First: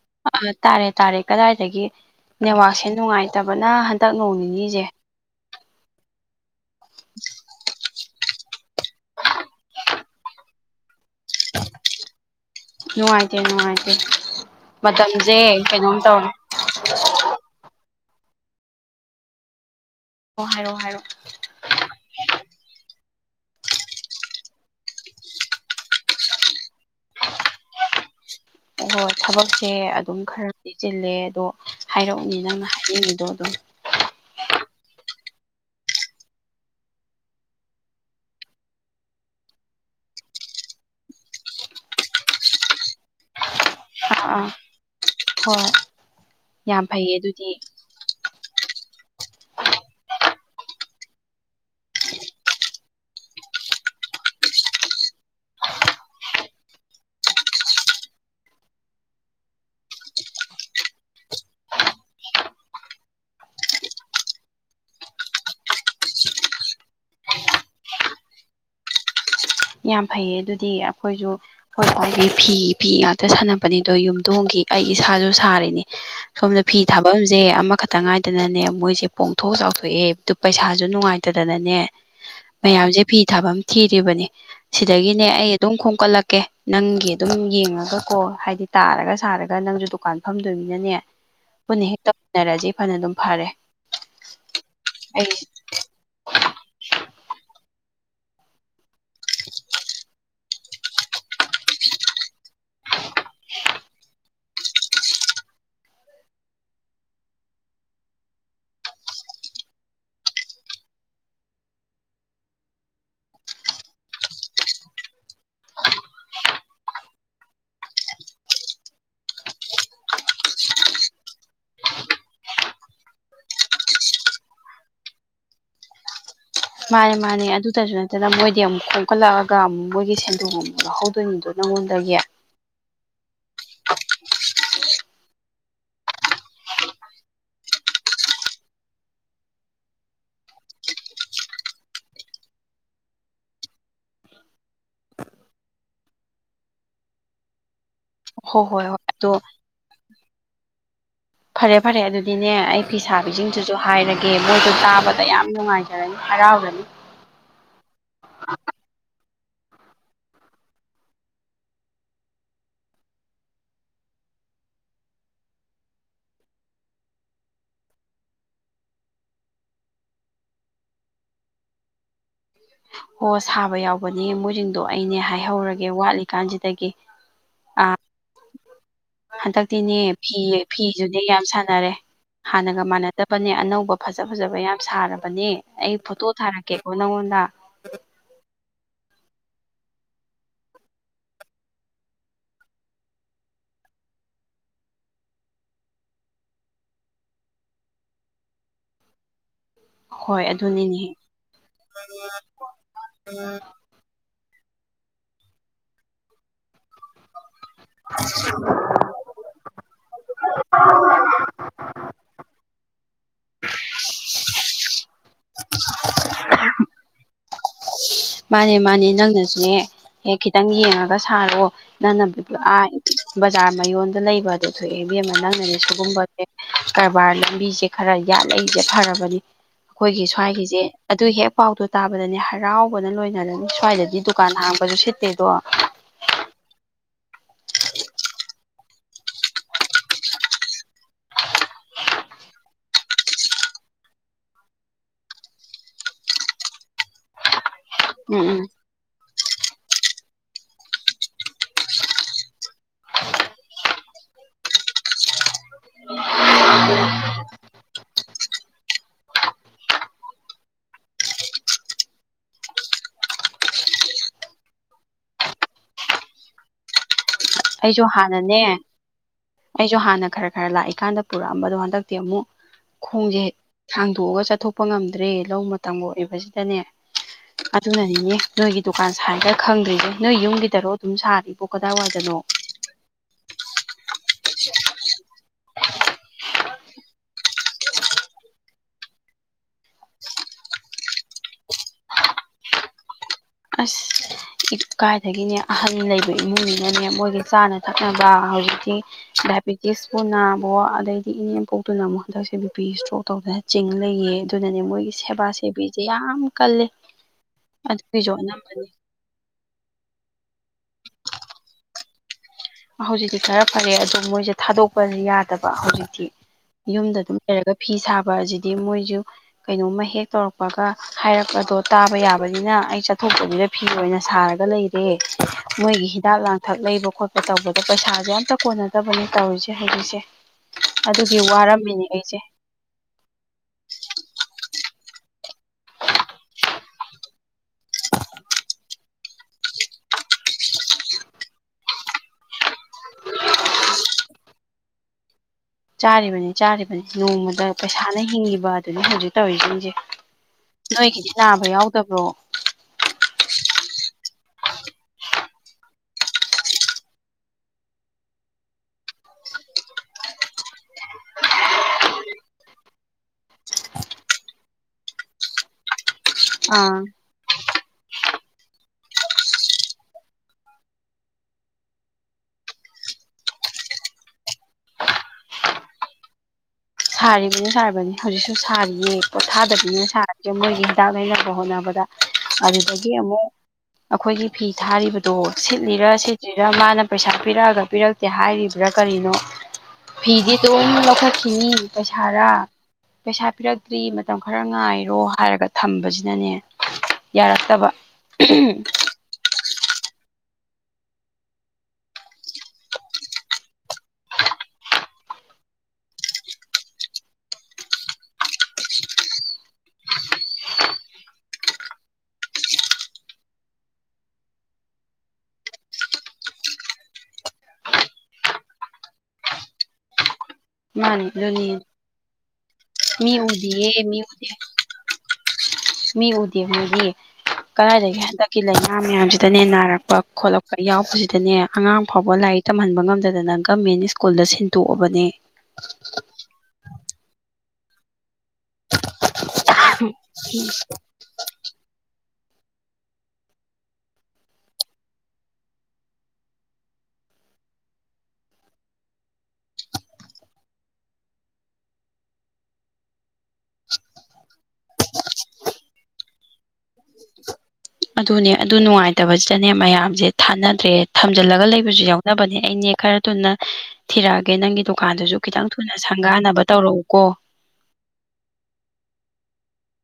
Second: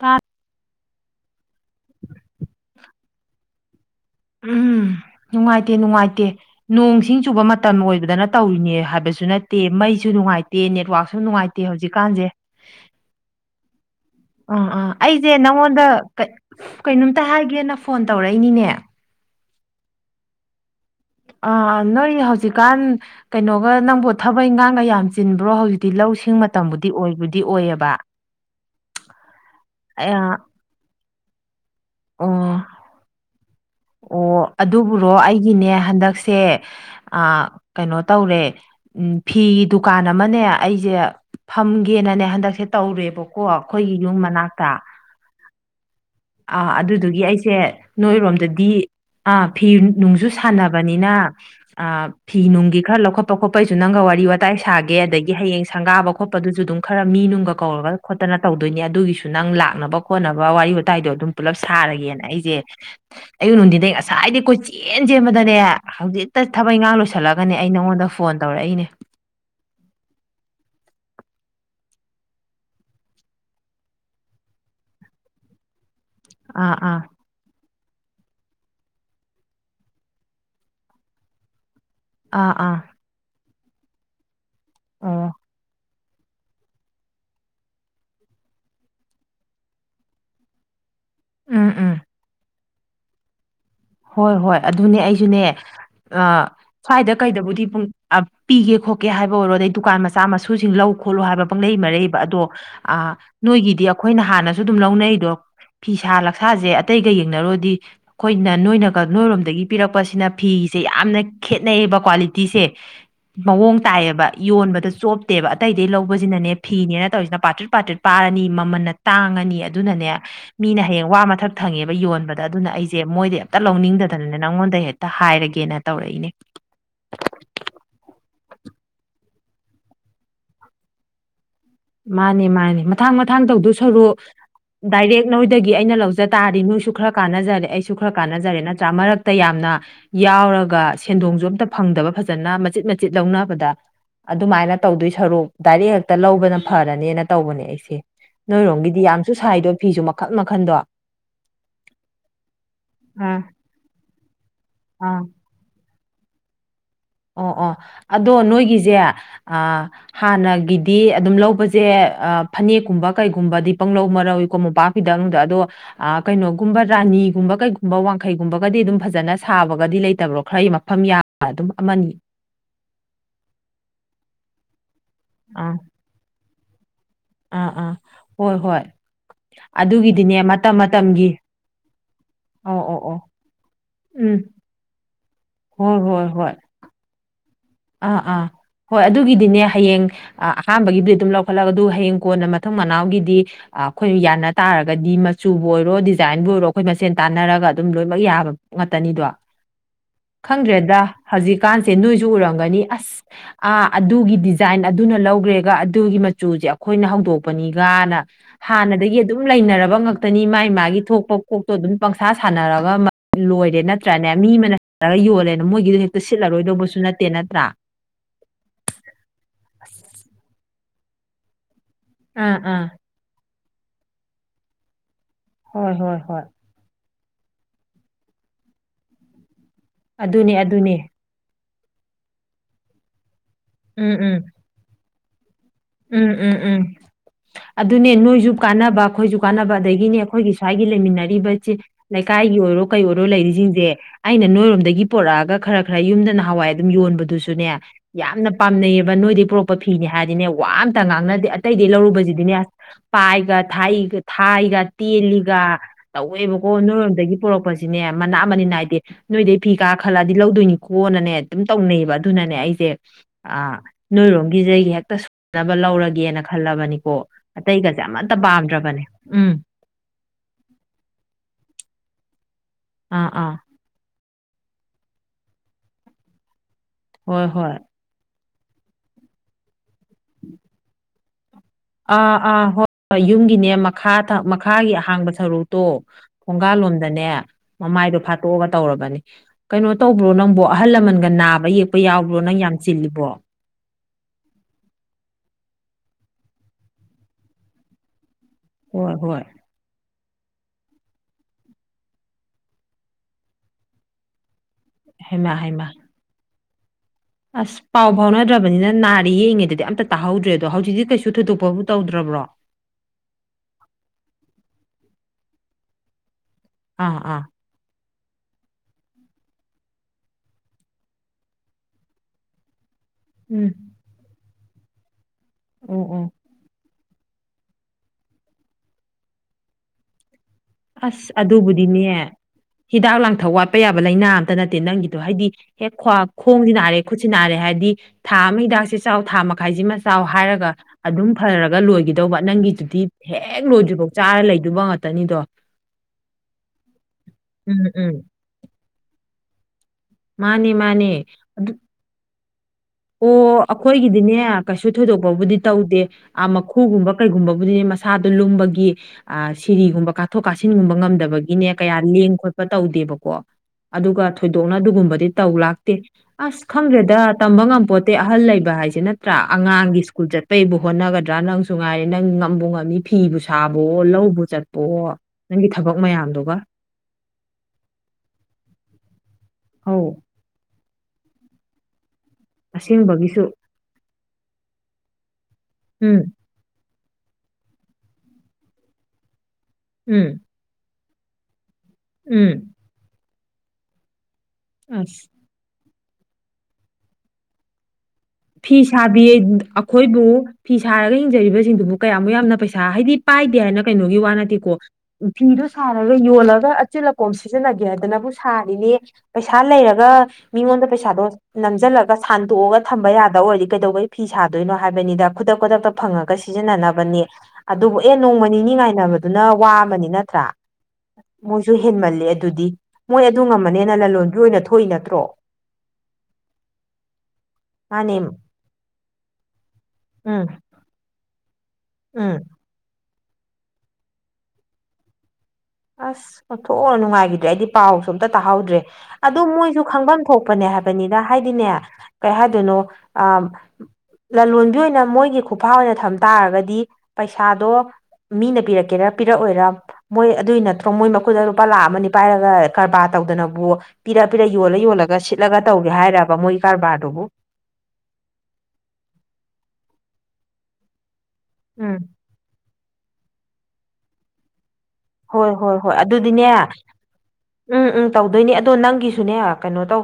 ꯀꯥꯠ ꯑ ꯇꯥꯔꯦ ꯇꯥꯔꯦ ꯀꯗꯥꯏꯗꯒꯤ ꯅꯦꯠꯋꯥꯛꯁꯦ ꯅꯨꯡꯉꯥꯏꯇꯕꯅ ꯍꯟꯗꯛ ꯅꯣꯡ ꯅꯤꯅꯤꯖꯦ ꯎꯝ ꯅꯨꯡꯉꯥꯏꯇꯦ ꯅꯨꯡꯉꯥꯏꯇꯦ ꯅꯣꯡ ꯁꯤꯡ ꯆꯨꯕ ꯃꯇꯝ ꯑꯣꯏꯕꯗꯅ ꯇꯧꯔꯤꯅꯦ ꯍꯥꯏꯕꯖꯨ ꯅꯠꯇꯦ ꯃꯩꯁꯨ ꯅꯨꯡꯉꯥꯏꯇꯦ ꯅꯦꯠꯋꯥꯥꯛꯁꯨ ꯅꯨꯡꯉꯥꯏ ꯇꯦ ꯍꯧꯖꯤꯛꯀꯥꯟꯖꯦ ꯅꯨꯡꯉꯥꯏꯇꯦ ꯅꯨꯡꯉꯥꯏꯇꯦ ꯑꯥ ꯑꯥ ꯑꯩꯖꯦ ꯃꯇꯝꯁꯦ ꯅꯪꯉꯣꯟꯗ ꯀꯩꯅꯣꯝ ꯀꯩ ꯇꯧꯔꯦ ꯀꯩꯅꯣꯝꯇ ꯍꯥꯏꯒꯦꯅ ꯐꯣꯟ ꯇꯧꯔꯛꯏꯅꯤꯅꯦ ꯑꯣ ꯍꯥꯏꯔꯛꯑꯣ ꯍꯥꯏꯔꯛꯑꯣ ꯑ ꯅꯣꯏ ꯍꯧꯖꯤꯛꯀꯥꯟ ꯀꯩꯅꯣꯒ ꯅꯪꯕꯨ ꯊꯕꯛ ꯏꯪꯈꯥꯡꯒ ꯌꯥꯝ ꯆꯤꯟꯕ꯭ꯔꯣ ꯍꯧꯖꯤꯛꯇꯤ ꯂꯧꯁꯤꯡ ꯃꯇꯝꯕꯨꯗꯤ ꯑꯣꯏꯕꯨꯗꯤ ꯑꯣꯏꯌꯦꯕ ꯑꯣ ꯊꯕꯛꯁꯦ ꯑꯗꯨꯝ ꯑꯣ ꯈꯔꯗꯤ ꯆꯤꯜꯂꯦ ꯑꯗꯣ ꯍꯥꯏꯔꯛꯎꯅꯤ ꯅꯪꯅ ꯍꯥꯏꯅꯤꯡꯉꯤꯗꯣ ꯑꯗꯨꯝ ꯑꯣ ꯑꯗꯨꯕꯨꯔꯣ ꯑꯩꯒꯤꯅꯦ ꯍꯟꯗꯛꯁꯦ ꯑ ꯀꯩꯅꯣ ꯇꯧꯔꯦ ꯎꯝ ꯐꯤꯒꯤ ꯗꯨꯀꯥꯟ ꯑꯃꯅꯦ ꯑꯩꯖꯦ ꯐꯝꯒꯦꯅꯅꯦ ꯍꯟꯗꯛꯁꯦ ꯇꯧꯔꯦꯕꯀꯣ ꯑꯩꯈꯣꯏꯒꯤ ꯌꯨꯝ ꯑꯥ ꯑꯥ ꯃꯅꯥꯛꯇ ꯍꯣꯏ ꯑꯥ ꯌꯥꯝ ꯐꯩꯌꯦ ꯑꯗꯨꯗꯨꯒꯤ ꯑꯗꯨꯗꯤ ꯑꯩꯁꯦ ꯅꯣꯏꯔꯣꯝꯗꯗꯤ ꯑꯥ ꯐꯤ ꯅꯨꯡꯖꯨ ꯁꯥꯟꯅꯕꯅꯤꯅ ꯑ ꯐꯤ ꯅꯨꯡꯒꯤ ꯈꯔ ꯂꯧꯈꯠꯄ ꯈꯣꯠꯄꯩꯁꯨ ꯅꯪꯒ ꯋꯥꯔꯤ ꯋꯥꯇꯥꯏ ꯁꯥꯒꯦ ꯑꯗꯒꯤ ꯍꯌꯦꯡ ꯁꯪꯒꯥꯕ ꯈꯣꯠꯄꯗꯨꯁꯨ ꯑꯗꯨꯝ ꯈꯔ ꯃꯤꯅꯨꯡꯒ ꯀꯧꯔꯒ ꯈꯣꯠꯇꯅ ꯇꯧꯗꯣꯏꯅꯤ ꯑꯗꯨꯒꯤꯁꯨ ꯅꯪ ꯂꯥꯛꯅꯕ ꯈꯣꯠꯅꯕ ꯋꯥꯔꯤ ꯋꯥ ꯇꯥꯏꯗꯣ ꯑꯗꯨꯝ ꯄꯨꯂꯞ ꯁꯥꯔꯒꯦꯅ ꯑꯩꯖꯦ ꯑꯌꯨꯛ ꯅꯨꯡꯗꯤꯟꯗꯩ ꯉꯁꯥꯏꯗꯤ ꯀꯣꯏ ꯆꯦ ꯏꯦꯟ ꯆꯦꯟꯕꯗꯅꯦ ꯍꯧꯖꯤꯛꯇ ꯊꯕꯛ ꯏꯪꯈꯥꯡ ꯂꯣꯏꯁꯜꯂꯒꯅꯦ ꯑꯩ ꯅꯉꯣꯟꯗ ꯐꯣꯟ ꯇꯧꯔꯛꯏꯅꯦ ꯌꯥꯝ ꯐꯩꯌꯦ ꯑꯗꯨꯗꯤ ꯑꯩꯈꯣꯏꯖꯨ ꯍꯣꯏ ꯁ꯭ꯋꯥꯏ ꯐꯒꯤ ꯐꯤ ꯐꯤ ꯉꯥꯛꯇ ꯁꯥꯟꯅꯕꯅꯤꯗꯣ ꯌꯨꯝꯗꯣꯡꯒꯤ ꯑꯩ ꯏꯁꯥꯖꯨ ꯁꯥꯔꯤꯅꯤ ꯁꯣꯝꯗ ꯑꯥ ꯐꯤ ꯑꯥ ꯊꯥꯕꯝ ꯖꯦ ꯑꯃꯈꯛꯇ ꯉꯥꯏꯗꯅꯅꯦ ꯃꯣꯏꯖꯦ ꯄꯣꯡꯊꯣꯛ ꯆꯥꯎꯊꯣꯛꯑꯦ ꯑꯗꯨ ꯄꯩꯁꯥꯁꯨ ꯅꯨꯡꯉꯥꯏꯇꯗꯅꯅꯦ ꯑꯥ ꯑꯥ ꯃꯌꯥꯝꯁꯦ ꯐꯤ ꯊꯥꯐꯝ ꯊꯤꯔꯤꯕꯅꯤ ꯁꯤꯗꯒꯤꯅꯦ ꯑꯣ ꯑꯩ ꯑꯗꯨꯝ ꯈꯣꯝꯀꯠꯂꯛꯀꯦ ꯅꯪꯒꯤ ꯑꯗꯨꯝ ꯌꯦꯡꯉꯒ ꯀꯣ ꯍꯥꯏꯗꯤ ꯇꯥꯔꯒ ꯁꯥꯔꯒ ꯅꯪꯖꯨ ꯗꯨꯀꯥꯟ ꯐꯝꯗꯣꯏꯅꯤꯅꯅꯦ ꯎꯝ ꯄꯨꯟꯅ ꯎꯝ ꯍꯦꯛ ꯇꯧꯃꯤꯟꯅꯔꯖꯤ ꯐꯅ ꯑꯗꯨꯝ ꯐꯔꯦ ꯍꯣꯏ ꯍꯣꯏ ꯑꯗꯨꯅꯦ ꯑꯩ ꯑꯩꯖꯨꯅꯦ ꯑ ꯁ꯭ꯋꯥꯏꯗ ꯀꯩꯗꯕꯨꯗꯤ ꯄꯨꯡ ꯑ ꯄꯤꯒꯦ ꯈꯣꯠꯀꯦ ꯍꯥꯏꯕ ꯑꯣꯏꯔꯣ ꯑꯗꯩ ꯗꯨꯀꯥꯟ ꯃꯆꯥ ꯃꯁꯨꯁꯤꯡ ꯂꯧ ꯈꯣꯠꯂꯨ ꯍꯥꯏꯕ ꯄꯪꯂꯩ ꯃꯔꯩꯕ ꯑꯗꯣ ꯑ ꯅꯣꯏꯒꯤꯗꯤ ꯑꯩꯈꯣꯏꯅ ꯍꯥꯟꯅ ꯗꯨꯗꯨꯝ ꯂꯧꯅꯩꯗꯣ ꯐꯤꯁꯥ ꯂꯛꯁꯥꯁꯦ ꯑꯇꯩꯒ ꯌꯦꯡꯅꯔꯨꯔꯗꯤ ꯑꯩꯈꯣꯏꯅ ꯅꯣꯏꯅꯒ ꯅꯣꯏꯔꯣꯝꯗꯒꯤ ꯄꯤꯔꯛꯄꯁꯤꯅ ꯐꯤꯁꯦ ꯌꯥꯝꯅ ꯈꯦꯠꯅꯩꯌꯦꯕ ꯀ꯭ꯋꯥꯂꯤꯇꯤꯁꯦ ꯃꯌꯣꯡ ꯇꯥꯏꯑꯕ ꯌꯣꯟꯕꯗ ꯆꯣꯞꯇꯦꯕ ꯑꯇꯩ ꯂꯧꯕꯁꯤꯅꯅꯦ ꯐꯤꯅꯦꯅ ꯇꯧꯔꯤꯁꯤꯅ ꯄꯥꯇ꯭ꯔꯤꯠ ꯄꯥꯇ꯭ꯔꯤꯠ ꯄꯥꯔꯅꯤ ꯃꯃꯟꯅ ꯇꯥꯡꯉꯅꯤ ꯑꯗꯨꯅꯅꯦ ꯃꯤꯅ ꯍꯌꯦꯡ ꯋꯥ ꯃꯊꯛ ꯊꯪꯉꯦꯕ ꯌꯣꯟꯕꯗ ꯑꯗꯨꯅ ꯑꯩꯁꯦ ꯃꯣꯏ [unintelligible] ꯍꯦꯛꯇ ꯂꯧꯅꯤꯡꯗꯗꯅꯅꯦ ꯅꯪꯉꯣꯟꯗ ꯍꯦꯛꯇ ꯍꯥꯏꯔꯒꯦꯅ ꯇꯧꯔꯛꯏꯅꯦ ꯃꯥꯅꯦ ꯃꯥꯅꯦ ꯑꯗꯨꯗꯁꯨ ꯅꯠꯇꯅ ꯃꯣꯏꯗꯤ ꯑꯃꯨꯛ ꯈꯣꯝꯀꯠꯂꯛꯑꯒ ꯑꯃꯨꯛ ꯃꯣꯏꯒꯤ ꯁꯦꯟꯗꯣꯡ ꯑꯃꯨꯛ ꯂꯧꯍꯧꯗꯣꯏꯅꯤꯗꯣ ꯅꯪꯉꯣꯟꯗꯒꯤ ꯃꯥꯅꯦ ꯃꯥꯅꯦ ꯃꯊꯥꯡ ꯃꯊꯥꯡ ꯇꯧꯗꯨ ꯁꯔꯨ ꯗꯥꯏꯔꯦꯛ ꯅꯣꯏꯗꯒꯤ ꯑꯩꯅ ꯂꯧꯖ ꯇꯥꯔꯗꯤ ꯅꯣꯏꯁꯨ ꯈꯔ ꯀꯥꯟꯅꯖꯔꯦ ꯑꯩꯁꯨ ꯈꯔ ꯀꯥꯟꯅꯖꯔꯦ ꯅꯠꯇ꯭ꯔꯥ ꯃꯔꯛꯇ ꯌꯥꯝꯅ ꯌꯥꯎꯔꯒ ꯁꯦꯟꯗꯣꯡꯁꯨ ꯑꯝꯇ ꯐꯪꯗꯕ ꯐꯖꯅ ꯃꯆꯤꯠ ꯃꯆꯤꯠ ꯂꯧꯅꯕꯗ ꯑꯗꯨꯃꯥꯏꯅ ꯇꯧꯗꯣꯏ ꯁꯔꯨꯛ ꯗꯥꯏꯔꯦꯛ ꯍꯦꯛꯇ ꯂꯧꯕꯅ ꯐꯔꯅꯦꯅ ꯇꯧꯕꯅꯦ ꯑꯩꯁꯦ ꯍꯣꯏ ꯍꯣꯏ ꯍꯣꯏ ꯅꯣꯏꯔꯣꯝꯒꯤꯗꯤ ꯑꯗꯣ ꯌꯥꯝꯁꯨ ꯁꯥꯏꯗꯣ ꯐꯤꯁꯨ ꯃꯈꯟ ꯃꯈꯟꯗꯣ ꯐꯔꯦ ꯐꯔꯦ ꯑꯗꯨꯗꯤꯅꯦ ꯑꯩ ꯐꯤ ꯑꯥ ꯁꯥꯕꯤꯁꯤꯡꯗꯨꯁꯨ ꯍꯥꯏꯔꯒꯦ ꯃꯣꯏꯗ ꯑꯥ ꯇꯥꯕꯗ ꯌꯥꯝ ꯅꯨꯡꯉꯥꯏꯖꯔꯅꯤ ꯍꯔꯥꯎꯔꯅꯤ ꯑꯣ ꯑꯣ ꯑꯗꯣ ꯅꯣꯏꯒꯤꯁꯦ ꯑ ꯍꯥꯟꯅꯒꯤꯗꯤ ꯑꯗꯨꯝ ꯂꯧꯕꯁꯦ ꯐꯅꯦꯛꯀꯨꯝꯕ ꯀꯩꯒꯨꯝꯕꯗꯤ ꯄꯪꯂꯧ ꯃꯔꯧꯏꯀꯣ ꯃꯣꯄꯥꯛ [unintelligible] ꯑꯗꯣ ꯑ ꯀꯩꯅꯣꯒꯨꯝꯕ ꯔꯥꯅꯤꯒꯨꯝꯕ ꯀꯩꯒꯨꯝꯕ ꯋꯥꯡꯈꯩꯒꯨꯝꯕꯒꯗꯤ ꯑꯗꯨꯝ ꯐꯖꯅ ꯁꯥꯕꯒꯗꯤ ꯂꯩꯇꯕ꯭ꯔꯣ ꯈꯔ ꯃꯐꯝ ꯌꯥ ꯑꯗꯨꯝ ꯑꯃꯅꯤ ꯍꯣ ꯁꯥꯕ ꯌꯥꯎꯕꯅꯦ ꯃꯣꯏꯁꯤꯡꯗꯣ ꯑꯩꯅꯦ ꯑꯥ ꯍꯥꯏꯍꯧꯔꯒꯦ ꯋꯥꯠꯂꯤꯀꯥꯟꯁꯤꯗꯒꯤ ꯑꯥ ꯑ ꯑꯥ ꯍꯣꯏ ꯍꯣꯏ ꯍꯟꯗꯛꯇꯤꯅꯦ ꯑꯗꯨꯒꯤꯗꯤꯅꯦ ꯐꯤ ꯃꯇꯝ ꯐꯤꯁꯨꯅꯦ ꯃꯇꯝꯒꯤ ꯌꯥꯝ ꯁꯥꯟꯅꯔꯦ ꯑꯣ ꯍꯥꯟꯅꯒ ꯑꯣ ꯑꯣ ꯃꯥꯟꯅꯗꯕ ꯅꯦ ꯑꯅꯧꯕ ꯐꯖ ꯎꯝ ꯐꯖꯕ ꯌꯥꯝ ꯁꯥꯔꯕꯅꯦ ꯑꯩ ꯍꯣꯏ ꯐꯣꯇꯣ ꯍꯣꯏ ꯍꯣꯏ ꯊꯥꯔꯛꯀꯦꯀꯣ ꯅꯪꯉꯣꯟꯗ ꯑꯥ ꯑꯥ ꯍꯣꯏ ꯑꯗꯨꯒꯤꯗꯤꯅꯦ ꯍꯌꯦꯡ ꯑꯥꯝꯕꯒꯤꯕꯨꯗꯤ ꯑꯗꯨꯝ ꯂꯧꯈꯠꯂꯒ ꯑꯗꯨꯒ ꯍꯌꯦꯡ ꯀꯣꯟꯅ ꯃꯊꯪ ꯃꯅꯥꯎꯒꯤꯗꯤ ꯑꯥ ꯑꯩꯈꯣꯏ ꯌꯥꯅ ꯇꯥꯔꯒꯗꯤ ꯃꯆꯨꯕꯨ ꯑꯣꯏꯔꯣ ꯗꯤꯖꯥꯏꯟꯕꯨ ꯑꯣꯏꯔꯣ ꯑꯩꯈꯣꯏ ꯃꯁꯦꯟ ꯇꯥꯟꯅꯔꯒ ꯑꯗꯨꯝ ꯂꯣꯏꯅꯃꯛ ꯌꯥꯕ ꯉꯥꯛꯇꯅꯤꯗꯣ [inaudible] ꯈꯪꯗ꯭ꯔꯦꯗ ꯑꯗꯨꯅꯤꯅꯦꯍꯦ ꯍꯧꯖꯤꯛꯀꯥꯟꯁꯦ ꯅꯣꯏꯁꯨ ꯎꯔꯝꯒꯅꯤ ꯑꯁ ꯑꯥ ꯑꯗꯨꯒꯤ ꯗꯤꯖꯥꯏꯟ ꯑꯗꯨꯅ ꯂꯧꯒ꯭ꯔꯦꯒ ꯑꯗꯨꯒꯤ ꯃꯆꯨꯁꯦ ꯑꯩꯈꯣꯏꯅ ꯍꯧꯗꯣꯛꯄꯅꯤꯒꯅ ꯍꯥꯟꯅꯗꯒꯤ ꯑꯗꯨꯝ ꯂꯩꯅꯔꯕ ꯉꯥꯛꯇꯅꯤ ꯃꯥꯒꯤ ꯃꯥꯒꯤ ꯊꯣꯛꯄ ꯀꯣꯛꯇꯣ ꯑꯗꯨꯝ ꯄꯪꯁꯥ ꯁꯥꯟꯅꯔꯒ ꯂꯣꯏꯔꯦ ꯅꯠꯇ꯭ꯔꯥꯅꯦ ꯃꯤ ꯑꯃꯅ [unintelligible] ꯌꯣꯜꯂꯦꯅ ꯃꯣꯏꯒꯤꯗꯨ ꯍꯦꯛꯇ ꯁꯤꯠꯂꯔꯣꯏꯗꯧꯕꯁꯨ ꯅꯠꯇꯦ ꯅꯠꯇ꯭ꯔꯥ ꯃꯥꯅꯦ ꯃꯥꯅꯦ ꯅꯪꯅꯁꯨꯅꯦ ꯍꯦꯛ ꯈꯤꯇꯪ ꯌꯦꯡꯉꯒ ꯁꯥꯔꯛꯑꯣ ꯅꯪ ꯑꯥ ꯑꯥ [unintelligible] ꯕꯖꯥꯔ ꯃꯌꯣꯟꯗ ꯂꯩꯕ ꯑꯗꯨ ꯊꯣꯛꯑꯦ ꯏꯕꯦꯝꯃ ꯅꯪꯅꯅꯦ ꯍꯣꯏ ꯍꯣꯏ ꯁꯤꯒꯨꯝꯕꯁꯦ ꯍꯣꯏ ꯀꯔꯕꯥꯔ ꯂꯝꯕꯤꯁꯦ ꯈꯔ ꯌꯥꯠꯂꯩꯁꯦ ꯐꯔꯕꯅꯤ ꯑꯩꯈꯣꯏꯒꯤ ꯑꯗꯨꯅꯦ ꯁ꯭ꯋꯥꯏꯒꯤꯁꯦ ꯑꯗꯨꯅꯦ ꯑꯗꯨ ꯍꯦꯛ ꯄꯥꯎꯗꯣ ꯇꯥꯕꯗꯅꯦ ꯍꯔꯥꯎꯕꯅ ꯂꯣꯏꯅꯔꯅꯤ ꯎꯝ ꯁ꯭ꯋꯥꯏꯗꯗꯤ ꯎꯝ ꯗꯨꯀꯥꯟ ꯍꯥꯡꯕꯁꯨ ꯁꯤꯠꯇꯦꯗꯣ ꯎꯝ ꯎꯝ ꯎꯝ ꯑꯗꯨꯅꯦ ꯅꯣꯏꯁꯨ ꯀꯥꯟꯅꯕ ꯑꯩꯈꯣꯏꯁꯨ ꯀꯥꯟꯅꯕ ꯑꯗꯒꯤꯅꯦ ꯑꯩꯈꯣꯏꯒꯤ ꯁ꯭ꯋꯥꯏꯒꯤ ꯂꯩꯃꯤꯟꯅꯔꯤꯕꯁꯤ ꯂꯩꯀꯥꯏꯒꯤ ꯑꯣꯏꯔꯣ ꯀꯩ ꯑꯣꯏꯔꯣ ꯂꯩꯔꯤꯁꯤꯡꯁꯦ ꯑꯩꯅ ꯅꯣꯏꯔꯣꯝꯗꯒꯤ ꯄꯣꯔꯛꯑꯒ ꯈꯔ ꯈꯔ ꯌꯨꯝꯗꯅ ꯍꯋꯥꯏ ꯑꯗꯨꯝ ꯌꯣꯟꯕꯗꯨꯁꯨꯅꯦ ꯎꯝ ꯌꯥꯝꯅ ꯎꯝ ꯄꯥꯝꯅꯩꯑꯕ ꯅꯣꯏꯗꯤ ꯄꯨꯔꯛꯄ ꯐꯤꯅꯤ ꯍꯥꯏꯔꯗꯤꯅꯦ ꯋꯥ ꯑꯝꯇ ꯉꯥꯡꯅꯗꯦ ꯑꯇꯩꯗꯒꯤ ꯂꯧꯔꯨꯕꯁꯤꯗꯤꯅꯦ ꯑꯁ ꯄꯥꯏꯒ ꯊꯥꯏꯒ ꯊꯥꯏꯒ ꯇꯦꯜꯂꯤꯒ ꯇꯧꯋꯦꯕꯀꯣ ꯅꯣꯏꯔꯣꯝꯗꯒꯤ ꯄꯨꯔꯛꯄꯁꯤꯅꯦ ꯃꯅꯥ ꯃꯅꯤ ꯅꯥꯏꯗꯦ ꯅꯣꯏꯗꯩ ꯐꯤ ꯀꯥ ꯈꯜꯂꯗꯤ ꯂꯧꯗꯣꯏꯅꯤꯀꯣꯅꯅꯦ ꯑꯗꯨꯝ ꯇꯧꯅꯩꯑꯕ ꯑꯗꯨꯅꯅꯦ ꯑꯩꯁꯦ ꯑ ꯅꯣꯏꯔꯣꯝꯒꯤꯖꯩꯒꯤ ꯍꯦꯛꯇ ꯅꯕ ꯂꯧꯔꯒꯦꯅ ꯈꯜꯂꯕꯅꯤꯀꯣ ꯑꯇꯩꯒꯁꯦ ꯑꯩꯁꯨ ꯑꯃꯠꯇ ꯍꯥꯟꯅꯅꯦ ꯄꯥꯝꯗ꯭ꯔꯕꯅꯦ ꯎꯝ ꯑꯩꯁꯨ ꯍꯥꯟꯅ ꯈꯔ ꯈꯔ ꯂꯥꯛꯏꯀꯥꯟꯗ ꯄꯨꯔꯛꯑꯝꯕꯗꯣ ꯍꯟꯗꯛꯇꯤ ꯑꯃꯨꯛ ꯑꯥ ꯈꯣꯡꯁꯦ ꯑꯥ ꯊꯥꯡꯗꯣꯛꯑꯒ ꯆꯠꯊꯣꯛꯄ ꯉꯝꯗ꯭ꯔꯦ ꯂꯧ ꯃꯇꯝꯒ ꯑꯣꯏꯕꯁꯤꯗꯅꯦ ꯍꯣꯏ ꯍꯣꯏ ꯑꯗꯨꯅꯅꯤꯅꯦ ꯅꯣꯏꯒꯤ ꯗꯨꯀꯥꯟ ꯁꯥꯏꯗ ꯈꯪꯗ꯭ꯔꯤꯅꯦ ꯅꯣꯏ ꯌꯨꯝꯒꯤꯗꯔꯣ ꯑꯗꯨꯝ ꯁꯥꯔꯤꯕꯔꯤꯕꯣ ꯑꯥ ꯀꯗꯥꯏꯋꯥꯏꯗꯅꯣ ꯑꯥ ꯍꯣꯏ ꯌꯨꯝꯒꯤꯅꯦ ꯃꯈꯥ ꯃꯈꯥꯒꯤ ꯑꯍꯥꯡꯕ ꯁꯔꯨꯛꯇꯣ ꯈꯣꯡꯒꯥ ꯂꯣꯝꯗꯅꯦ ꯃꯃꯥꯏꯗꯣ ꯐꯥꯠꯇꯣꯛꯑꯒ ꯇꯧꯔꯕꯅꯤ ꯀꯩꯅꯣ ꯇꯧꯕ꯭ꯔꯣ ꯅꯪꯕꯣ ꯑꯍꯜ ꯂꯃꯟꯒ ꯅꯥꯕ ꯌꯦꯛꯄ ꯌꯥꯎꯕ꯭ꯔꯣ ꯅꯪ ꯌꯥꯝ ꯆꯤꯜꯂꯤꯕꯣ ꯑꯁ [unintelligible] [inaudible] ꯀꯥꯏꯗꯒꯤꯅꯦ ꯑꯍꯟ ꯂꯩꯕ ꯏꯃꯨꯡꯅꯤꯅꯅꯦ ꯃꯣꯏꯒꯤ ꯆꯥꯅ ꯊꯛꯅꯕ ꯍꯧꯖꯤꯛ ꯍꯣꯏ ꯍꯣꯏ ꯄꯤ ꯌꯦꯁꯄꯨ ꯅꯥꯕꯣ ꯑꯗꯩꯗꯤ ꯏꯅꯦꯝꯄꯣꯛꯇꯨꯅ ꯑꯃꯨꯛ ꯍꯟꯗꯛꯁꯦ ꯕꯤꯄꯤꯤꯒꯤ ꯏꯁꯇ꯭ꯔꯣꯛ ꯇꯧꯗꯅ ꯆꯤꯡ ꯂꯩꯌꯦ ꯑꯗꯨꯅꯅꯦ ꯃꯣꯏꯒꯤ ꯁꯦꯕꯥ ꯍꯩꯃ ꯍꯩꯃ ꯁꯦꯕꯤꯁꯦ ꯌꯥꯝ ꯀꯜꯂꯦ ꯑꯁ ꯄꯥꯎ ꯑꯗꯨꯒꯤꯁꯨ ꯑꯅꯝꯕꯅꯤ ꯐꯥꯎꯅꯗ꯭ꯔꯕꯅꯤꯅ ꯅ ꯅꯥꯔꯦ ꯌꯦꯡꯉꯦꯗꯗꯤ ꯑꯝꯇ ꯇꯥꯍꯗ꯭ꯔꯦ ꯑꯗꯣ ꯍꯧꯖꯤꯛꯇꯤ ꯀꯩꯁꯨ ꯊꯣꯏꯗꯣꯛꯄꯕꯨꯥꯎ ꯇꯧꯗ꯭ꯔꯕ꯭ꯔꯣ ꯍꯧꯖꯤꯛꯇꯤ ꯈꯔ ꯐꯔꯦ ꯑꯗꯣ ꯃꯣꯏꯁꯦ ꯊꯥꯗꯣꯛꯄ ꯌꯥꯗꯕ ꯍꯧꯖꯤꯛꯇꯤ ꯌꯨꯝꯗ ꯑꯥ ꯑꯗꯨꯝ ꯑꯥ ꯂꯩꯔꯒ ꯐꯤ ꯁꯥꯕ ꯑꯁꯤꯗꯤ ꯃꯣꯏꯁꯨ ꯀꯩꯅꯣꯝꯃ ꯍꯦꯛ ꯇꯧꯔꯛꯄꯒ ꯍꯥꯏꯔꯛꯄꯗꯣ ꯇꯥꯕ ꯌꯥꯕꯅꯤꯅ ꯑꯩ ꯊꯣꯛꯄꯗꯨꯗ ꯎꯝ ꯐꯤ ꯑꯣꯏꯅ ꯁꯥꯔꯒ ꯂꯩꯔꯦ ꯑꯣ ꯃꯣꯏꯒꯤ ꯑꯣ ꯍꯤꯗꯥꯛ ꯂꯥꯡꯊꯛ ꯂꯩꯕ ꯈꯣꯠꯄ ꯇꯧꯕꯗ ꯄꯩꯁꯥꯁꯦ ꯑꯝꯇ ꯀꯣꯟꯅꯗꯕꯅꯦ ꯇꯧꯔꯤꯁꯦ ꯍꯧꯖꯤꯛꯁꯦ ꯑꯁ ꯑꯗꯨꯒꯤ ꯋꯥꯔꯝꯃꯤꯅꯦ ꯑꯗꯨꯕꯨꯗꯤꯅꯦ ꯑꯩꯁꯦ ꯍꯤꯗꯥꯛ ꯂꯥꯡꯊꯛ ꯋꯥꯠꯄ ꯌꯥꯕ ꯂꯥꯏꯅꯥ ꯑꯝꯇ ꯅꯠꯇꯦ ꯅꯪꯒꯤꯗꯣ ꯍꯥꯏꯗꯤ ꯍꯦꯛ꯭ ꯈꯣꯡꯁꯤ ꯅꯥꯔꯦ ꯈꯨꯠꯁꯤ ꯅꯥꯔꯦ ꯍꯥꯏꯕꯗꯤ ꯊꯥ ꯑꯃ ꯍꯤꯗꯥꯛꯁꯤ ꯆꯥꯎ ꯊꯥ ꯃꯈꯥꯏꯁꯤꯃ ꯆꯥꯎ ꯍꯥꯏꯔꯒ ꯑꯗꯨꯝ ꯐꯔꯒ ꯂꯣꯏꯈꯤꯗꯧꯕ ꯅꯪꯒꯤꯗꯨꯗꯤ ꯍꯦꯛ ꯂꯣꯏꯗ꯭ꯔꯤꯐꯥꯎ ꯆꯥꯔ ꯂꯩꯗꯕ ꯉꯥꯛꯇꯅꯤꯗꯣ ꯆꯥꯔꯤꯕꯅꯤ ꯆꯥꯔꯤꯕꯅꯤ ꯅꯣꯡꯃꯗ ꯎꯝ ꯎꯝ ꯄꯩꯁꯥꯅ ꯍꯤꯡꯉꯤꯕ ꯑꯗꯨꯅꯤ ꯍꯧꯖꯤꯛ ꯇꯧꯔꯤꯁꯤꯡꯁꯦ ꯃꯥꯅꯦ ꯃꯥꯅꯦ ꯅꯣꯏꯒꯤꯗꯤ ꯅꯥꯕ ꯑꯗꯨ ꯌꯥꯎꯗꯕ꯭ꯔꯣ ꯑꯣ ꯑꯩꯈꯣꯏꯒꯤꯗꯤꯅꯦ ꯀꯩꯁꯨ ꯊꯣꯏꯗꯣꯛꯄꯕꯨꯗꯤ ꯇꯧꯗꯦ ꯑ ꯃꯈꯨꯒꯨꯝꯕ ꯀꯩꯒꯨꯝꯕꯕꯨꯗꯤꯅꯦ ꯃꯁꯥꯗꯣ ꯂꯨꯝꯕꯒꯤ ꯑ ꯁꯤꯔꯤꯒꯨꯝꯕ ꯀꯥꯊꯣꯛ ꯀꯥꯁꯤꯟꯒꯨꯝꯕ ꯉꯝꯗꯕꯒꯤꯅꯦ ꯀꯌꯥ ꯂꯦꯡ ꯈꯣꯠꯄ ꯇꯧꯗꯦꯕꯀꯣ ꯑꯗꯨꯒ ꯊꯣꯏꯗꯣꯛꯅ ꯑꯗꯨꯒꯨꯝꯕꯗꯤ ꯇꯧ ꯂꯥꯛꯇꯦ ꯑꯁ ꯑꯥ ꯈꯪꯈ꯭ꯔꯦꯗ ꯇꯝꯕ ꯉ ꯄꯣꯠꯠꯇꯇꯩ ꯑꯍꯜ ꯂꯩꯕ ꯍꯥꯏꯁꯦ ꯅꯠꯇ꯭ꯔꯥ ꯑꯉꯥꯡꯒꯤ ꯁ꯭ꯀꯨꯜ ꯆꯠꯄꯩꯕꯨ ꯍꯣꯠꯅꯒꯗ꯭ꯔꯥ ꯅꯪꯁꯨ ꯉꯥꯏꯔꯦ ꯅꯪ ꯉꯝꯝꯕ ꯉꯝꯃꯤ ꯐꯤꯕꯨ ꯁꯥꯕꯣ ꯂꯧꯕ ꯆꯠꯄꯣ ꯅꯪꯒꯤ ꯊꯕꯛ ꯃꯌꯥꯝꯗꯨꯒ ꯁꯥꯔꯤꯕꯅꯤꯅ ꯁꯥꯔꯤꯕꯅꯤ ꯍꯧꯖꯤꯛꯁꯨ ꯁꯥꯔꯤ ꯌꯦꯡ ꯄꯣꯊꯥꯗꯕꯅꯤꯅ ꯑꯧ ꯁꯥꯔꯤꯁ ꯃꯣꯏꯒꯤ ꯍꯤꯗꯥꯛ ꯂꯩꯅꯕ ꯍꯣꯠꯅꯕꯗ ꯑꯗꯨꯗꯒꯤ ꯑꯁꯦꯡꯕꯒꯤꯁꯨ ꯑꯃꯨꯛ ꯑꯩꯈꯣꯏꯒꯤ ꯐꯤ ꯊꯥꯔꯤꯕꯗꯣ ꯁꯤꯠꯂꯤꯔ ꯎꯝ ꯁꯤꯔ ꯃꯥꯅ ꯄꯩꯁꯥ ꯄꯤꯔꯛꯑꯒ ꯄꯤꯔꯛꯇꯦ ꯍꯥꯏꯔꯤꯕ꯭ꯔꯥ ꯀꯔꯤꯅꯣ ꯎꯝ ꯐꯤꯗꯤ ꯑꯣꯝꯅ ꯂꯧꯈꯠꯈꯤꯅꯤ ꯄꯩꯁꯥꯔꯥ ꯎꯝ ꯄꯩꯁꯥ ꯄꯤꯔꯛꯇ꯭ꯔꯤ ꯃꯇꯝ ꯈꯔ ꯉꯥꯏꯔꯣ ꯑꯁ ꯍꯥꯏꯔꯒ ꯊꯝꯕꯁꯤꯅꯅꯦ ꯌꯥꯔꯛꯇꯕ ꯐꯤ ꯁꯥꯕꯤ ꯑꯩꯈꯣꯏꯕꯨ ꯐꯤ ꯁꯥꯔꯒ ꯍꯤꯡꯖꯔꯤꯕꯁꯤꯡꯗꯨꯕꯨ ꯀꯌꯥꯃꯨꯛ ꯌꯥꯝꯅ ꯄꯩꯁꯥ ꯍꯥꯏꯗꯤ ꯄꯥꯏꯗꯦ ꯍꯥꯏꯅ ꯀꯩꯅꯣꯒꯤ ꯋꯥ ꯅꯠꯇꯦꯀꯣ ꯐꯤꯗꯨ ꯁꯥꯔꯒ ꯌꯣꯜꯂꯒ ꯑꯆꯤꯜ ꯑꯀꯣꯝ ꯁꯤꯖꯤꯟꯅꯒꯦꯗꯅꯕꯨ ꯁꯥꯔꯤꯅꯦ ꯄꯩꯁꯥ ꯂꯩꯔꯒ ꯃꯤꯉꯣꯟꯗ ꯄꯩꯁꯥꯗꯣ ꯅꯝꯁꯤꯜꯂꯒ ꯁꯥꯟꯇꯣꯛꯑꯒ ꯊꯝꯕ ꯌꯥꯗ ꯑꯗ ꯑꯣꯏꯔꯗꯤ ꯀꯩꯗꯧꯕꯩ ꯐꯤ ꯁꯥꯗꯣꯏꯅꯣ ꯍꯥꯏꯕꯅꯤꯗ ꯈꯨꯗꯛ ꯈꯨꯗꯛꯇ ꯐꯪꯉꯒ ꯁꯤꯖꯤꯟꯅꯅꯕꯅꯦ ꯑꯗꯨꯕꯨ ꯑꯦ ꯅꯣꯡꯃ ꯅꯤꯅꯤ ꯉꯥꯏꯅꯕꯗꯨꯅ ꯋꯥꯃꯅꯤ ꯅꯠꯇ꯭ꯔꯥ ꯃꯥꯅꯤ ꯑꯗꯨꯅꯤ ꯃꯣꯏꯁꯨ ꯍꯦꯟꯃꯜꯂꯦ ꯑꯗꯨꯗꯤ ꯃꯣꯏ ꯃꯤ ꯑꯗꯨ ꯎꯗꯤꯌꯦ ꯉꯝꯃꯅꯤꯅ ꯃꯤ ꯂꯂꯣꯟꯕꯤ ꯎꯗꯦ ꯑꯣꯏꯅ ꯊꯣꯛꯏ ꯅꯠꯇ꯭ꯔꯣ ꯃꯤ ꯎꯗꯤ ꯃꯗꯤ ꯃꯥꯅꯦ ꯀꯗꯥꯏꯗꯒꯤ ꯍꯟꯗꯛꯀꯤ ꯂꯥꯏꯅꯥ ꯃꯌꯥꯝꯁꯤꯗꯅꯦ ꯅꯥꯔꯛꯄ ꯎꯝ ꯈꯣꯠꯂꯛꯄ ꯌꯥꯎꯕꯁꯤꯗꯅꯦ ꯑꯉꯥꯡ ꯐꯥꯎꯕ ꯎꯝ ꯂꯥꯏꯔꯤꯛ ꯇꯝꯍꯟꯕ ꯉꯝꯗꯗꯅ ꯒꯃꯦꯟ ꯁ꯭ꯀꯨꯜꯗ ꯁꯤꯟꯇꯣꯛꯑꯕꯅꯦ ꯑꯁ ꯄꯊꯣꯛꯅ ꯅꯨꯡꯉꯥꯏꯈꯤꯗ꯭ꯔꯦ ꯑꯩꯗꯤ ꯄꯥꯎꯁꯨ ꯑꯝꯇ ꯇꯥꯍꯧꯗ꯭ꯔꯦ ꯑꯣ ꯃꯣꯏꯁꯨ ꯈꯪꯐꯝ ꯊꯣꯛꯄꯅꯦ ꯍꯥꯏꯕꯅꯤꯅ ꯅ ꯍꯥꯏꯗꯤꯅꯦ ꯀꯩ ꯍꯥꯏꯗꯣꯏꯅꯣ ꯑ ꯂꯂꯣꯟꯕꯤ ꯑꯣꯏꯅ ꯃꯣꯏꯒꯤ ꯈꯨꯐꯥ ꯑꯣꯏꯅ ꯊꯝꯕ ꯇꯥꯔꯒꯗꯤ ꯄꯩꯁꯥꯗꯣ ꯃꯤꯅ ꯄꯤꯔꯛꯀꯦꯔꯥ ꯄꯤꯔꯛꯑꯣꯏꯔ ꯃꯣꯏ ꯑꯗꯨꯏ ꯅꯠꯇ꯭ꯔꯣ ꯃꯣꯏ ꯃꯈꯨꯗ ꯂꯨꯄꯥ ꯂꯥ ꯑꯃꯅꯤ ꯄꯥꯏꯔꯒ ꯀꯔꯕꯥꯔ ꯇꯧꯗꯅꯕꯨ ꯄꯤꯔꯛ ꯄꯤꯔꯛ ꯌꯣꯜꯂ ꯌꯣꯜꯂꯒ ꯁꯤꯠꯂꯒ ꯇꯧꯒꯦ ꯍꯥꯏꯔꯔꯕ ꯃꯣꯏꯒꯤ ꯀꯔꯕꯥꯔꯗꯨꯕꯨ ꯑꯗꯨꯅꯦ ꯑꯗꯨ ꯅꯨꯡꯉꯥꯏꯇꯕꯁꯤꯗꯅꯦ ꯃꯌꯥꯝꯁꯦ ꯊꯥꯅꯗ꯭ꯔꯦ ꯊꯝꯖꯤꯜꯂꯒ ꯎꯝ ꯂꯩꯕꯁꯨ ꯌꯥꯎꯅꯕꯅꯦ ꯑꯩꯅꯦ ꯈꯔ ꯊꯨꯅ ꯊꯤꯔꯛꯑꯒꯦ ꯅꯪꯒꯤ ꯗꯨꯀꯥꯟꯗꯨꯁꯨ ꯍꯣꯏ ꯈꯤꯇꯪ ꯍꯣꯏ ꯊꯨꯅ ꯍꯣꯏ ꯑꯗꯨꯗꯤꯅꯦ ꯁꯪꯒꯥꯅꯕ ꯇꯧꯔꯛꯎꯀꯣ ꯎꯝ ꯎꯝ ꯇꯧꯗꯣꯏꯅꯦ ꯑꯗꯣ ꯅꯪꯒꯤꯁꯨꯅꯦ ꯀꯩꯅꯣ ꯇꯧ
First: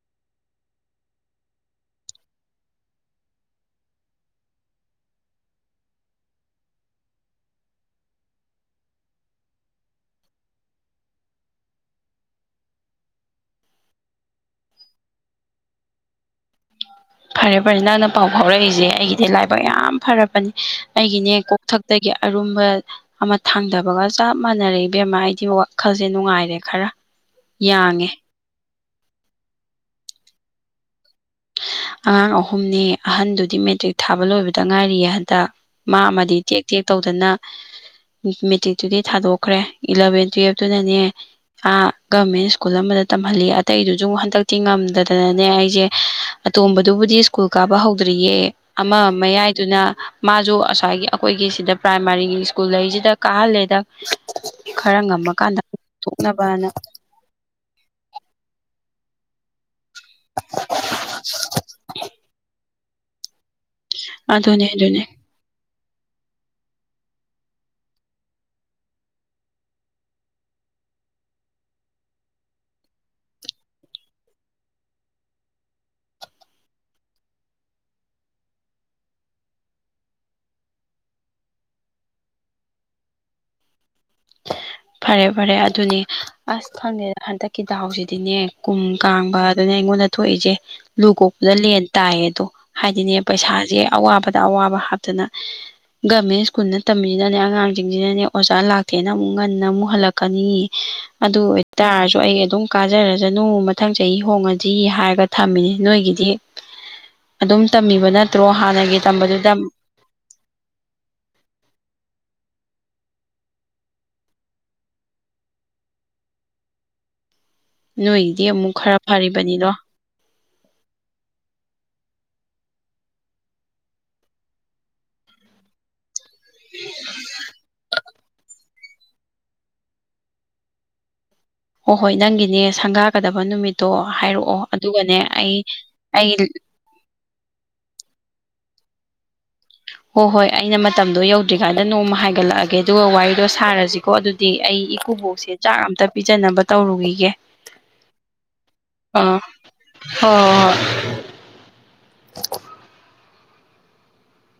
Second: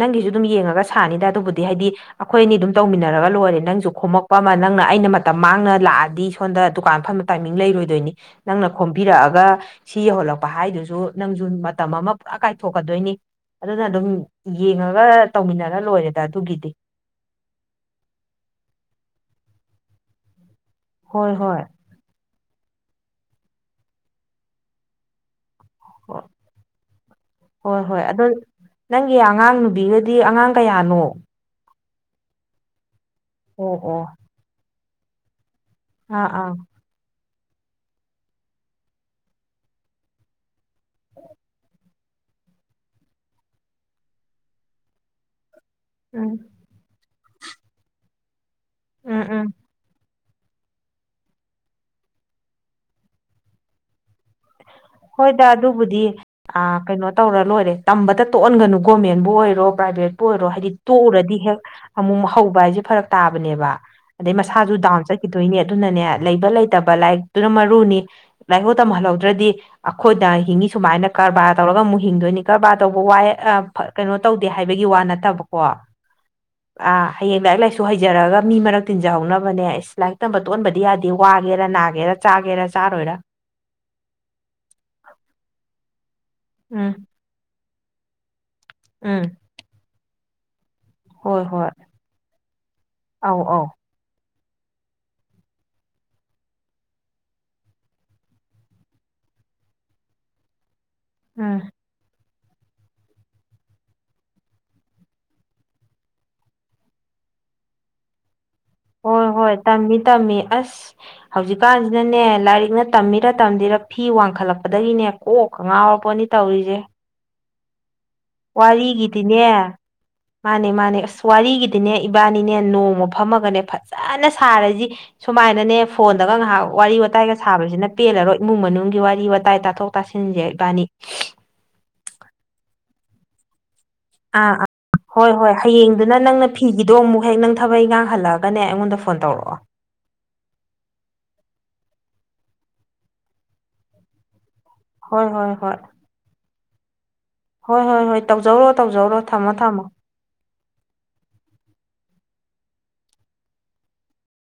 ꯅꯪꯒꯤꯁꯨ ꯑꯗꯨꯝ ꯌꯦꯡꯉꯒ ꯁꯥꯅꯤꯗ ꯑꯗꯨꯕꯨꯗꯤ ꯍꯥꯏꯗꯤ ꯑꯩꯈꯣꯏ ꯑꯅꯤ ꯑꯗꯨꯝ ꯇꯧꯃꯤꯟꯅꯔꯒ ꯂꯣꯏꯔꯦ ꯅꯪꯁꯨ ꯈꯣꯝꯃꯛꯄ ꯑꯃ ꯅꯪꯅ ꯑꯩꯅ ꯃꯇꯝ ꯃꯥꯡꯅ ꯂꯥꯛꯑꯗꯤ ꯁꯣꯝꯗ ꯗꯨꯀꯥꯟ ꯐ ꯇꯥꯏ ꯂꯩꯔꯣꯏꯗꯣꯏꯅꯤ ꯅꯪꯅ ꯈꯣꯝꯕꯤꯔꯛꯑꯒ ꯁꯤ ꯌꯧꯍꯜꯂꯛꯄ ꯍꯥꯏꯗꯨꯁꯨ ꯅꯪꯁꯨ ꯃꯇꯝ ꯑꯃ ꯄꯨꯔꯥ ꯀꯥꯏꯊꯣꯛꯀꯗꯣꯏꯅꯤ ꯑꯗꯨꯅ ꯑꯗꯨꯝ ꯌꯦꯡꯉꯒ ꯇꯧꯃꯤꯟꯅꯔ ꯂꯣꯏꯔꯦꯗ ꯑꯗꯨꯒꯤꯗꯤ ꯐꯔꯦ ꯐꯔꯦ ꯅꯪꯅ ꯄꯥꯎ ꯐꯥꯎꯔꯛꯏꯁꯦ ꯑꯩꯒꯤꯗꯤ ꯂꯥꯏꯕꯛ ꯌꯥꯝ ꯐꯔꯕꯅꯦ ꯍꯣꯏ ꯑꯩꯒꯤꯅꯦ ꯍꯣꯏ ꯀꯣꯛꯊꯛ ꯑꯗꯒꯤ ꯑꯔꯨꯝꯕ ꯑꯃ ꯊꯥꯡꯗꯕꯒ ꯆꯞ ꯃꯥꯟꯅꯔ ꯏꯕ ꯑꯃ ꯍꯥꯏꯗꯤ ꯍꯣꯏ ꯍꯣꯏ ꯍꯣꯏ ꯌꯥꯡꯉꯦ ꯑꯗꯨꯗꯣ ꯅꯪꯒꯤ ꯑꯉꯥꯡ ꯅꯨꯕꯤꯒꯗꯤ ꯑꯉꯥꯡ ꯀꯌꯥꯅꯣ ꯑꯉꯥꯡ ꯑꯍꯨꯝꯅꯤ ꯑꯍꯟꯗꯨꯗꯤ ꯑꯣ ꯃꯦꯇ꯭ꯔꯤꯛ ꯑꯣ ꯊꯥꯕ ꯂꯣꯏꯕꯗ ꯉꯥꯏꯔꯤꯌꯦ ꯍꯟꯗꯛ ꯃꯥ ꯑꯥ ꯑꯃꯗꯤ ꯑꯥ ꯇꯦꯛ ꯇꯦꯛ ꯇꯧꯗꯅ ꯃꯦꯇ꯭ꯔꯤꯛꯇꯨꯗꯤ ꯊꯥꯗꯣꯛꯈ꯭ꯔꯦ ꯏꯂꯚꯦꯟ ꯇꯨꯋꯜꯐꯇꯨꯅꯅꯦ ꯑ ꯒꯚꯔꯃꯦꯟ ꯁ꯭ꯀꯨꯜ ꯑꯃꯗ ꯇꯝꯍꯜꯂꯤ ꯑꯇꯩꯗꯨꯁꯨ ꯑꯃꯨꯛ ꯍꯟꯗꯛꯇꯤ ꯉꯝꯗꯗꯅꯅꯦ ꯑꯩꯁꯦ ꯎꯝ ꯇꯣꯝꯕꯗꯨꯕꯨꯗꯤ ꯁ꯭ꯀꯨꯜ ꯀꯥꯕ ꯍꯧꯗ꯭ꯔꯤꯌꯦ ꯑꯃ ꯎꯝ ꯎꯝ ꯃꯌꯥꯏꯗꯨꯅ ꯃꯥꯁꯨ ꯉꯁꯥꯏꯒꯤ ꯑꯩꯈꯣꯏꯒꯤ ꯁꯤꯗ ꯄ꯭ꯔꯥꯏꯃꯥꯔꯤꯒꯤ ꯁ꯭ꯀꯨꯜ ꯂꯩꯁꯤꯗ ꯀꯥꯍꯜꯂꯦꯗ ꯈꯔ ꯍꯣꯏꯗ ꯉꯝꯃꯀꯥꯟꯗ ꯑꯗꯨꯕꯨꯗꯤ ꯊꯣꯛꯅꯕꯅ ꯀꯩꯅꯣ ꯇꯧꯔ ꯂꯣꯏꯔꯦ ꯇꯝꯕꯇ ꯇꯣꯛꯍꯟꯒꯅꯨ ꯒꯣꯔꯃꯦꯟꯕꯨ ꯑꯣꯏꯔꯣ ꯄ꯭ꯔꯥꯏꯚꯦꯠꯄꯨ ꯑꯣꯏꯔꯣ ꯍꯥꯏꯗꯤ ꯇꯣꯛꯎꯔꯗꯤ ꯍꯦꯛ ꯑꯃꯨꯛ ꯍꯧꯕ ꯍꯥꯏꯁꯦ ꯐꯔꯛ ꯇꯥꯕꯅꯦꯕ ꯑꯗꯩ ꯑꯗꯨꯅꯦ ꯃꯁꯥꯁꯨ ꯗꯥꯎꯟ ꯑꯗꯨꯅꯦ ꯆꯠ ꯀꯈꯤꯗꯣꯏꯅꯦ ꯑꯗꯨꯅꯅꯦ ꯂꯩꯕ ꯂꯩꯇꯕ ꯂꯥꯏꯔꯤꯛꯇꯨꯅ ꯃꯔꯨꯅꯤ ꯂꯥꯏꯑꯣꯧ ꯇꯝꯍꯜꯍꯧꯗ꯭ꯔꯗꯤ ꯑꯩꯈꯣꯏꯗ ꯍꯤꯡꯉꯤ ꯁꯨꯃꯥꯏꯅ ꯀꯔꯕꯥꯔ ꯇꯧꯔꯒ ꯑꯃꯨꯛ ꯍꯤꯡꯗꯣꯏꯅꯤ ꯀꯔꯕꯥꯔ ꯇꯧꯕ ꯋꯥꯏ ꯀꯩꯅꯣ ꯇꯧꯗꯦ ꯍꯥꯏꯕꯒꯤ ꯋꯥ ꯅꯠꯇꯕꯀꯣ [unintelligible] ꯑ ꯍꯌꯦꯡ ꯂꯥꯏꯔꯤꯛ ꯂꯥꯏꯁꯨ ꯍꯩꯖꯔꯒ ꯃꯤ ꯃꯔꯛ ꯇꯤꯟꯖꯍꯧꯅꯕꯅꯦ ꯑꯁ ꯂꯥꯏꯔꯤꯛ ꯇꯝꯕ ꯇꯣꯛꯍꯕꯗꯤ ꯌꯥꯗꯦ ꯋꯥꯒꯦꯔ ꯅꯥꯒꯦꯔ ꯆꯥꯒꯦꯔꯥ ꯆꯥꯔꯣꯏꯔ ꯐꯔꯦ ꯐꯔꯦ ꯑꯗꯨꯅꯦ ꯑꯁ ꯎꯝ ꯈꯪꯗꯦꯗ ꯍꯟꯗꯛꯀꯤ ꯗꯥꯍꯥꯎꯁꯤꯗꯤꯅꯦ ꯀꯨꯝ ꯎꯝ ꯀꯥꯡꯕ ꯑꯗꯨꯅ ꯑꯩꯉꯣꯟꯗ ꯊꯣꯛꯏꯁꯦ ꯂꯨ ꯍꯣꯏ ꯀꯣꯛꯄꯗ ꯍꯣꯏ ꯂꯦꯟ ꯇꯥꯏꯌꯦ ꯑꯗꯣ ꯍꯥꯏꯗꯤꯅꯦ ꯑꯧ ꯑꯧ ꯄꯩꯁꯥꯁꯦ ꯑꯋꯥꯕꯗ ꯑꯋꯥꯕ ꯍꯥꯞꯇꯅ ꯒꯃꯦꯟ ꯁ꯭ꯀꯨꯜꯅ ꯇꯝꯃꯤꯁꯤꯅꯅꯦ ꯑꯉꯥꯡꯁꯤꯡꯁꯤꯅꯅꯦ ꯑꯣꯖꯥ ꯂꯥꯛ ꯊꯦꯅ ꯑꯃꯨꯛ ꯉꯟꯅ ꯑꯃꯨꯛ ꯍꯜꯂꯛꯀꯅꯤ ꯑꯗꯨ ꯎꯝ ꯑꯣꯏ ꯇꯥꯔꯁꯨ ꯑꯩ ꯑꯗꯨꯝ ꯀꯥꯖꯔꯁꯅꯨ ꯃꯊꯪ ꯆꯍꯤ ꯍꯣꯡꯉꯁꯤ ꯍꯥꯏꯔꯒ ꯊꯝꯃꯤꯅꯤ ꯅꯣꯏꯒꯤꯗꯤ ꯑꯗꯨꯝ ꯇꯝꯕꯤꯕ ꯅꯠꯇ꯭ꯔꯣ ꯍꯥꯟꯅꯒꯤ ꯍꯣꯏ ꯇꯝꯕꯗꯨꯗ ꯍꯣꯏ ꯇꯝꯃꯤ ꯇꯝꯃꯤ ꯑꯁ ꯍꯧꯖꯤꯛꯀꯥꯟꯁꯤꯅꯅꯦ ꯂꯥꯏꯔꯤꯛꯅ ꯇꯝꯃꯤꯔ ꯇꯝꯗꯤꯔ ꯐꯤ ꯋꯥꯡꯈꯠꯂꯛꯄꯗꯒꯤꯅꯦ ꯑꯣ ꯉꯥꯎꯔꯛꯄꯅꯤ ꯇꯧꯔꯤꯁꯦ ꯅꯣꯏ ꯋꯥꯔꯤꯒꯤꯗꯤꯅꯦ ꯃꯥꯅꯦ ꯃꯥꯅꯦ ꯑꯁ ꯋꯥꯔꯤꯒꯤꯗꯤꯅꯦ ꯏꯕꯥꯅꯤꯅꯦ ꯅꯣꯡꯃ ꯐꯝꯃꯒꯅꯦ ꯐꯖꯅ ꯁꯥꯔꯁꯤ ꯁꯨꯃꯥꯏꯅꯅꯦ ꯐꯣꯟꯗꯒ ꯉꯥꯏꯍꯥꯛ ꯋꯥꯔꯤ ꯋꯥꯇꯥꯏꯒ ꯁꯥꯕꯁꯤꯅ ꯄꯦꯜꯂꯔꯣꯏ ꯏꯃꯨꯡ ꯃꯅꯨꯡꯒꯤ ꯋꯥꯔꯤ ꯋꯥꯇꯥꯏ ꯇꯥꯊꯣꯛ ꯄꯁꯤꯅꯤꯖꯦꯕꯥꯅꯤ ꯍꯣꯏ ꯍꯣꯏ ꯅꯪꯒꯤꯅꯦ ꯁꯪꯒꯥꯒꯗꯕ ꯅꯨꯃꯤꯠꯇꯣ ꯑꯥ ꯍꯥꯏꯔꯛꯑꯣ ꯑꯥ ꯑꯗꯨꯒꯅꯦ ꯑꯩ ꯑꯩ ꯑꯗꯣ ꯑꯃꯨꯛ ꯍꯦꯛ ꯅꯪ ꯊꯕꯛ ꯏ ꯉꯥꯡ ꯍꯜꯂꯛꯑꯒꯅꯦ ꯑꯩꯉꯣꯟꯗ ꯐꯣꯟ ꯇꯧꯔꯛꯑꯣ ꯍꯣꯏ ꯍꯣꯏ ꯑꯩꯅ ꯃꯇꯝꯗꯣ ꯌꯧꯗ꯭ꯔꯤꯀꯥꯟꯗ ꯅꯣꯡꯃ ꯍꯥꯏꯒꯠꯂꯛꯑꯒꯦ ꯑꯗꯨꯒ ꯋꯥꯔꯤꯗꯣ ꯁꯥꯔꯁꯤꯀꯣ ꯑꯗꯨꯗꯤ ꯑꯩ ꯏ ꯍꯣꯏ ꯈꯨꯕꯣꯛꯁꯦ ꯍꯣꯏ ꯍꯣꯏ ꯆꯥꯛ ꯑꯝꯇ ꯄꯤꯖꯅꯕ ꯇꯧꯔꯨꯈꯤꯒꯦ ꯍꯣꯏ ꯍꯣꯏ ꯍꯣꯏ ꯇꯧꯖꯧꯔꯣ ꯇꯧꯖꯧꯔꯣ ꯑꯥ ꯊꯝꯃꯣ ꯊꯝꯃꯣ ꯍꯣꯏ ꯍꯣꯏ